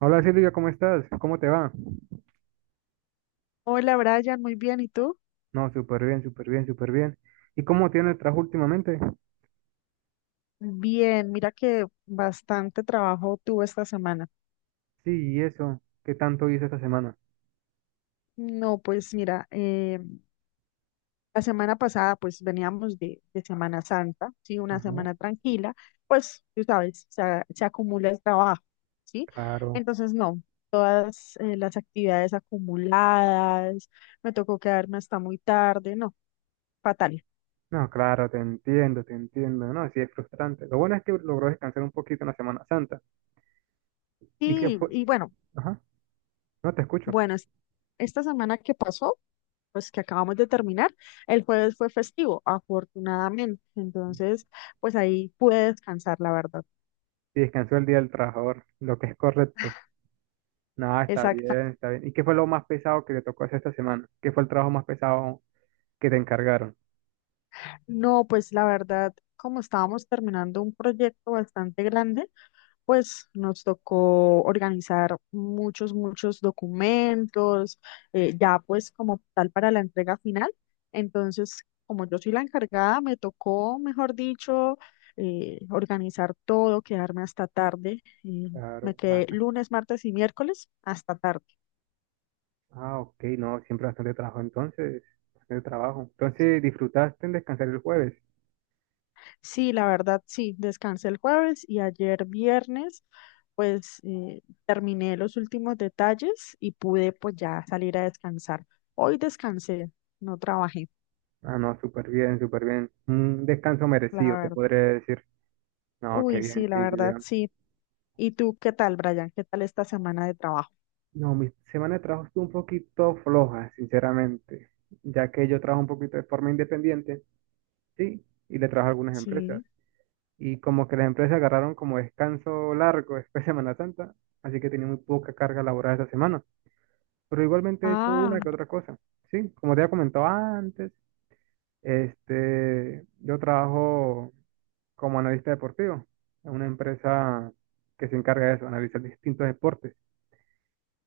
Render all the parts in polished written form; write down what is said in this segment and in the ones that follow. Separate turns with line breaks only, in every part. Hola Silvia, ¿cómo estás? ¿Cómo te va?
Hola Brian, muy bien. ¿Y tú?
No, súper bien, súper bien, súper bien. ¿Y cómo tiene el trabajo últimamente?
Bien, mira que bastante trabajo tuve esta semana.
Sí, y eso, ¿qué tanto hice esta semana?
No, pues mira, la semana pasada pues veníamos de Semana Santa, ¿sí? Una
Ajá,
semana tranquila, pues tú sabes, se acumula el trabajo, ¿sí?
claro.
Entonces no, todas las actividades acumuladas, me tocó quedarme hasta muy tarde, no, fatal.
No, claro, te entiendo, te entiendo. No, sí es frustrante. Lo bueno es que logró descansar un poquito en la Semana Santa. ¿Y qué
Sí,
fue?
y bueno,
Ajá, no te escucho.
Bueno, es- esta semana que pasó, pues que acabamos de terminar, el jueves fue festivo, afortunadamente. Entonces, pues ahí pude descansar, la verdad.
Sí, descansó el Día del Trabajador, lo que es correcto. No, está
Exacta.
bien, está bien. ¿Y qué fue lo más pesado que te tocó hacer esta semana? ¿Qué fue el trabajo más pesado que te encargaron?
No, pues la verdad, como estábamos terminando un proyecto bastante grande, pues nos tocó organizar muchos documentos, ya pues como tal para la entrega final. Entonces, como yo soy la encargada, me tocó, mejor dicho, organizar todo, quedarme hasta tarde. Me
Claro.
quedé lunes, martes y miércoles hasta tarde.
Ah, ok, no, siempre bastante trabajo. Entonces, ¿disfrutaste en descansar el jueves?
Sí, la verdad, sí, descansé el jueves y ayer viernes, pues terminé los últimos detalles y pude pues ya salir a descansar. Hoy descansé, no trabajé,
Ah, no, súper bien, súper bien. Un descanso
la
merecido, se
verdad.
podría decir. No, qué
Uy, sí,
bien,
la
sí, sí,
verdad,
ya.
sí. ¿Y tú qué tal, Brian? ¿Qué tal esta semana de trabajo?
No, mi semana de trabajo estuvo un poquito floja, sinceramente, ya que yo trabajo un poquito de forma independiente, sí, y le trabajo a algunas empresas.
Sí.
Y como que las empresas agarraron como descanso largo después de Semana Santa, así que tenía muy poca carga laboral esta semana. Pero igualmente he hecho
Ah,
una que otra cosa. Sí, como te había comentado antes, yo trabajo como analista deportivo en una empresa que se encarga de eso, analizar distintos deportes.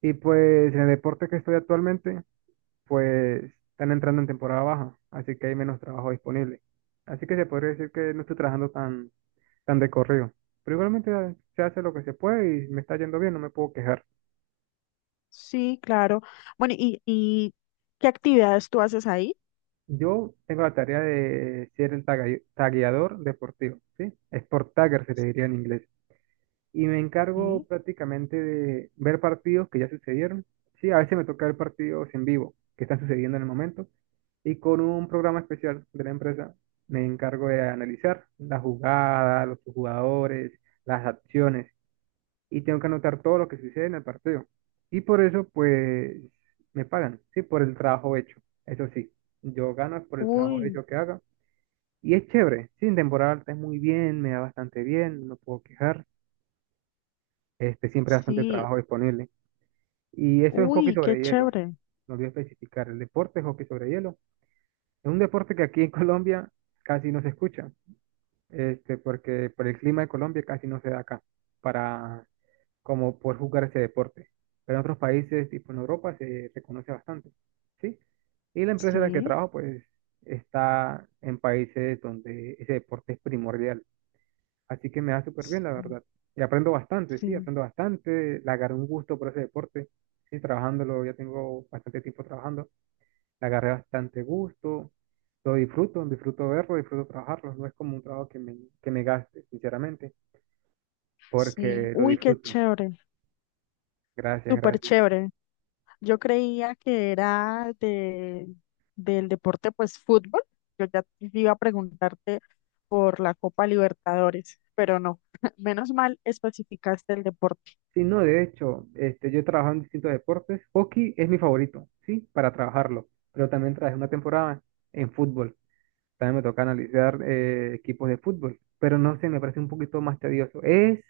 Y pues en el deporte que estoy actualmente, pues están entrando en temporada baja, así que hay menos trabajo disponible. Así que se podría decir que no estoy trabajando tan de corrido. Pero igualmente se hace lo que se puede y me está yendo bien, no me puedo quejar.
sí, claro. Bueno, ¿y qué actividades tú haces ahí?
Yo tengo la tarea de ser el tagueador deportivo, ¿sí? Sport tagger se le diría en inglés. Y me encargo
Sí.
prácticamente de ver partidos que ya sucedieron. Sí, a veces me toca ver partidos en vivo que están sucediendo en el momento y con un programa especial de la empresa me encargo de analizar la jugada, los jugadores, las acciones y tengo que anotar todo lo que sucede en el partido. Y por eso, pues, me pagan, sí, por el trabajo hecho. Eso sí, yo gano por el trabajo
Uy,
hecho que haga. Y es chévere, sí, en temporada alta es muy bien, me da bastante bien, no puedo quejar siempre hay bastante
sí.
trabajo disponible. Y eso en hockey
Uy, qué
sobre hielo,
chévere.
no olvidé especificar, el deporte es hockey sobre hielo. Es un deporte que aquí en Colombia casi no se escucha, porque por el clima de Colombia casi no se da acá para como poder jugar ese deporte. Pero en otros países, tipo en Europa, se reconoce bastante, ¿sí? Y la empresa en la que
Sí.
trabajo, pues, está en países donde ese deporte es primordial. Así que me da súper bien, la
Sí.
verdad. Y aprendo bastante, sí,
Sí.
aprendo bastante. Le agarré un gusto por ese deporte. Sí, trabajándolo, ya tengo bastante tiempo trabajando. Le agarré bastante gusto. Lo disfruto, disfruto verlo, disfruto trabajarlo. No es como un trabajo que me gaste, sinceramente,
Sí,
porque lo
uy, qué
disfruto.
chévere,
Gracias,
súper
gracias.
chévere. Yo creía que era del deporte, pues fútbol. Yo ya te iba a preguntarte por la Copa Libertadores, pero no. Menos mal especificaste el deporte.
Sí, no, de hecho, yo he trabajado en distintos deportes. Hockey es mi favorito, sí, para trabajarlo. Pero también trabajé una temporada en fútbol. También me toca analizar equipos de fútbol, pero no sé, me parece un poquito más tedioso. Es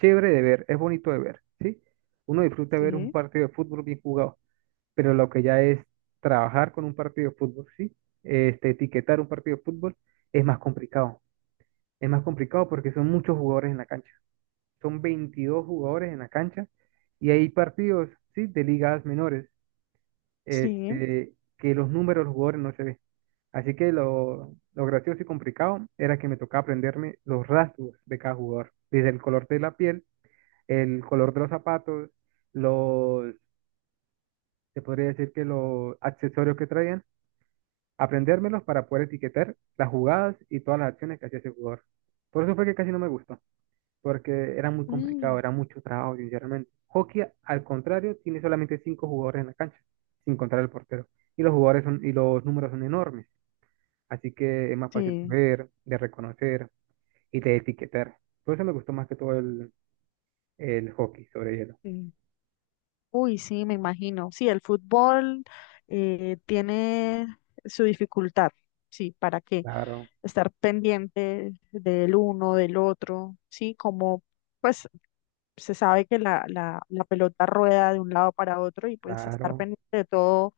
chévere de ver, es bonito de ver, ¿sí? Uno disfruta ver un
Sí,
partido de fútbol bien jugado, pero lo que ya es trabajar con un partido de fútbol, ¿sí? Etiquetar un partido de fútbol es más complicado. Es más complicado porque son muchos jugadores en la cancha. Son 22 jugadores en la cancha y hay partidos, ¿sí? De ligas menores,
sí,
que los números de los jugadores no se ven. Así que lo gracioso y complicado era que me tocaba aprenderme los rasgos de cada jugador, desde el color de la piel, el color de los zapatos, los, se podría decir que los accesorios que traían, aprendérmelos para poder etiquetar las jugadas y todas las acciones que hacía ese jugador. Por eso fue que casi no me gustó, porque era muy complicado,
mm,
era mucho trabajo, sinceramente. Hockey, al contrario, tiene solamente cinco jugadores en la cancha, sin contar el portero. Y los jugadores son, y los números son enormes. Así que es más fácil de
sí,
ver, de reconocer y de etiquetar. Por eso me gustó más que todo el hockey sobre hielo.
sí. Uy, sí, me imagino. Sí, el fútbol tiene su dificultad, sí, ¿para qué?
Claro,
Estar pendiente del uno, del otro, sí, como pues se sabe que la pelota rueda de un lado para otro y pues estar
claro.
pendiente de todo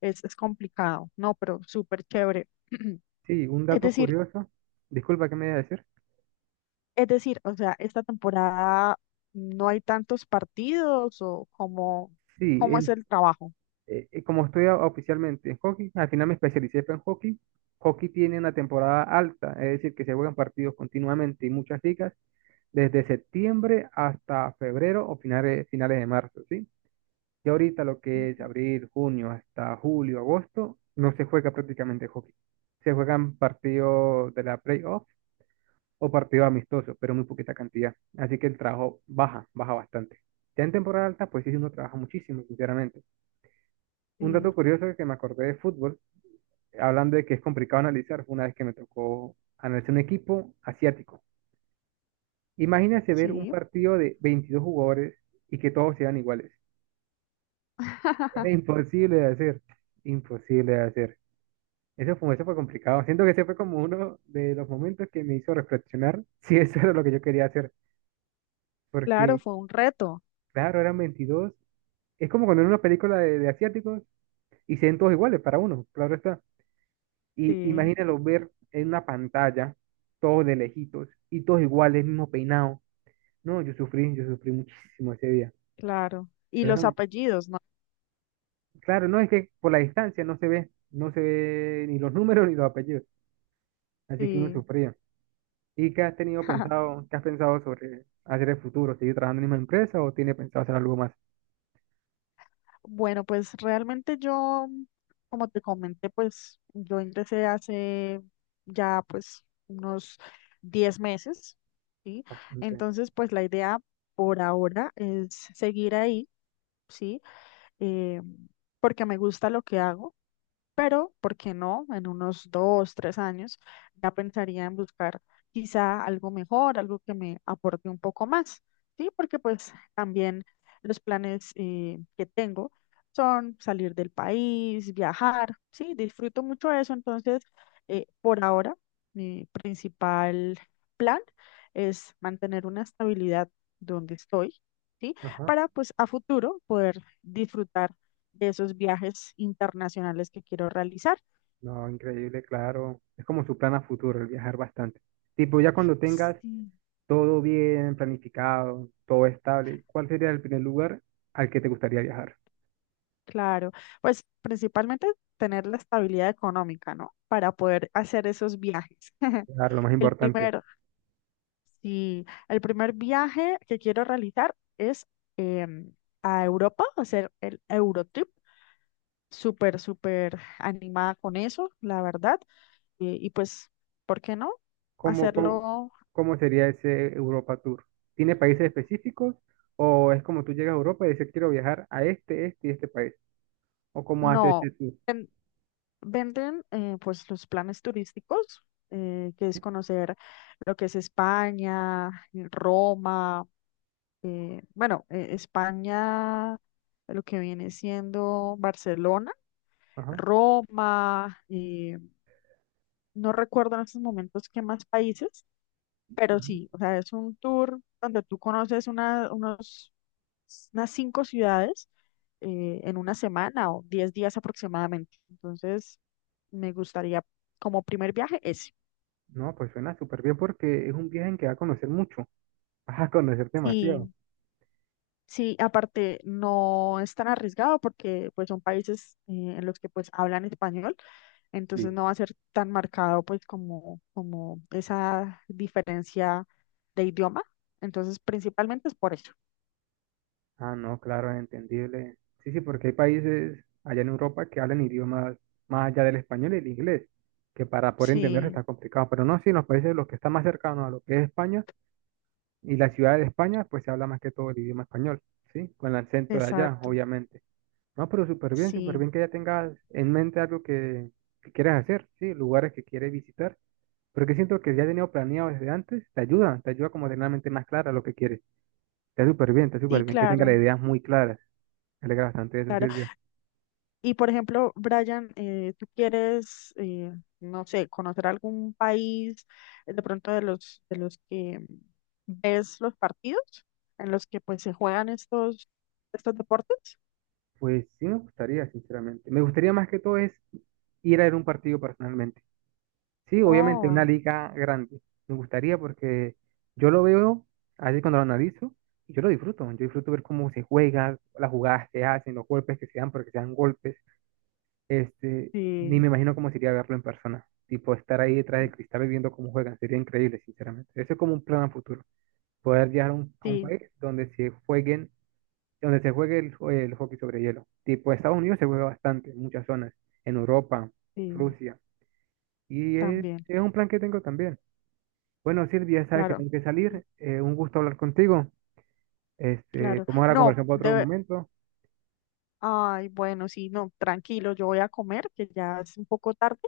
es complicado, ¿no? Pero súper chévere.
Sí, un
Es
dato
decir,
curioso. Disculpa, ¿qué me iba a decir?
es decir, o sea, esta temporada no hay tantos partidos o cómo
Sí,
es el trabajo.
como estoy oficialmente en hockey, al final me especialicé fue en hockey. Hockey tiene una temporada alta, es decir, que se juegan partidos continuamente y muchas ligas desde septiembre hasta febrero o finales de marzo, ¿sí? Y ahorita lo que es
Ujú.
abril, junio, hasta julio, agosto, no se juega prácticamente hockey. Se juegan partidos de la playoff o partidos amistosos, pero muy poquita cantidad. Así que el trabajo baja bastante. Ya en temporada alta, pues sí, uno trabaja muchísimo, sinceramente. Un
Sí.
dato curioso que me acordé de fútbol, hablando de que es complicado analizar, fue una vez que me tocó analizar un equipo asiático. Imagínese ver un
Sí.
partido de 22 jugadores y que todos sean iguales. Era imposible de hacer, imposible de hacer. Ese fue complicado. Siento que ese fue como uno de los momentos que me hizo reflexionar si eso era lo que yo quería hacer.
Claro,
Porque,
fue un reto.
claro, eran 22. Es como cuando en una película de asiáticos y se ven todos iguales para uno, claro está. Y
Sí,
imagínalo ver en una pantalla, todos de lejitos y todos iguales, mismo peinado. No, yo sufrí muchísimo ese día.
claro. Y
Pero
los apellidos, ¿no?
claro, no es que por la distancia no se ve, ni los números ni los apellidos. Así que uno
Sí.
sufría. ¿Y qué has pensado sobre hacer el futuro? ¿Seguir trabajando en la misma empresa o tiene pensado hacer algo más?
Bueno, pues realmente yo, como te comenté, pues yo ingresé hace ya pues unos 10 meses, ¿sí?
Bastante.
Entonces, pues la idea por ahora es seguir ahí, ¿sí? Eh, porque me gusta lo que hago. Pero, ¿por qué no? En unos 2, 3 años ya pensaría en buscar quizá algo mejor, algo que me aporte un poco más, ¿sí? Porque pues también los planes que tengo son salir del país, viajar, ¿sí? Disfruto mucho eso, entonces, por ahora, mi principal plan es mantener una estabilidad donde estoy, ¿sí?
Ajá.
Para pues a futuro poder disfrutar de esos viajes internacionales que quiero realizar.
No, increíble, claro. Es como su plan a futuro, el viajar bastante. Tipo, ya cuando tengas
Sí.
todo bien planificado, todo estable, ¿cuál sería el primer lugar al que te gustaría viajar?
Claro, pues principalmente tener la estabilidad económica, ¿no? Para poder hacer esos viajes.
Claro, lo más
El
importante.
primer, sí, el primer viaje que quiero realizar es em, a Europa, hacer el Eurotrip. Súper, súper animada con eso, la verdad. Y pues, ¿por qué no?
¿Cómo, cómo,
Hacerlo,
cómo sería ese Europa Tour? ¿Tiene países específicos o es como tú llegas a Europa y dices quiero viajar a este, este y este país? ¿O cómo haces
no.
ese tour?
Venden pues los planes turísticos, que es conocer lo que es España, Roma, bueno, España, lo que viene siendo Barcelona,
Ajá.
Roma, no recuerdo en estos momentos qué más países, pero
Ujú.
sí, o sea, es un tour donde tú conoces unas 5 ciudades en una semana o 10 días aproximadamente. Entonces, me gustaría como primer viaje ese.
No, pues suena súper bien porque es un viaje en que va a conocer mucho, vas a conocer demasiado.
Y sí, aparte no es tan arriesgado porque pues son países en los que pues hablan español, entonces
Sí,
no va a ser tan marcado pues como esa diferencia de idioma. Entonces, principalmente es por eso.
ah, no, claro, entendible. Sí, sí, porque hay países allá en Europa que hablan idiomas más allá del español y el inglés, que para poder entenderse
Sí,
está complicado, pero no, sí, en los países de los que están más cercanos a lo que es España y la ciudad de España, pues se habla más que todo el idioma español, ¿sí? Con el acento de allá,
exacto.
obviamente. No, pero súper
Sí,
bien que ya tengas en mente algo que quieres hacer, ¿sí? Lugares que quieres visitar. Porque siento que ya tenido planeado desde antes, te ayuda como a tener la mente más clara lo que quieres. Está
y
súper bien, que tenga las
claro.
ideas muy claras. Me alegra bastante eso,
Claro.
Silvia.
Y por ejemplo, Brian, tú quieres, no sé, conocer algún país de pronto de los que ves los partidos en los que pues se juegan estos deportes.
Pues sí me gustaría, sinceramente. Me gustaría más que todo es ir a ver un partido personalmente. Sí, obviamente una
Oh,
liga grande. Me gustaría porque yo lo veo, así cuando lo analizo, y yo lo disfruto. Yo disfruto ver cómo se juega, las jugadas que hacen, los golpes que se dan, porque se dan golpes. Este, Ni
sí,
me imagino cómo sería verlo en persona. Tipo, estar ahí detrás del cristal y viendo cómo juegan. Sería increíble, sinceramente. Eso es como un plan a futuro. Poder llegar a un
sí,
país donde se jueguen, donde se juegue el hockey sobre hielo. Tipo, Estados Unidos se juega bastante, en muchas zonas. En Europa,
sí,
Rusia. Y es,
también,
es un plan que tengo también. Bueno, Silvia, sabes que
claro,
tengo que salir. Un gusto hablar contigo.
claro.
Podemos ahora
No,
conversar por otro
de,
momento.
ay, bueno, sí, no, tranquilo, yo voy a comer, que ya es un poco tarde,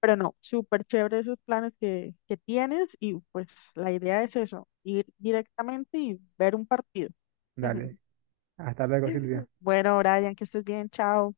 pero no, súper chévere esos planes que tienes y pues la idea es eso, ir directamente y ver un partido.
Dale. Hasta luego, Silvia.
Bueno, Brian, que estés bien, chao.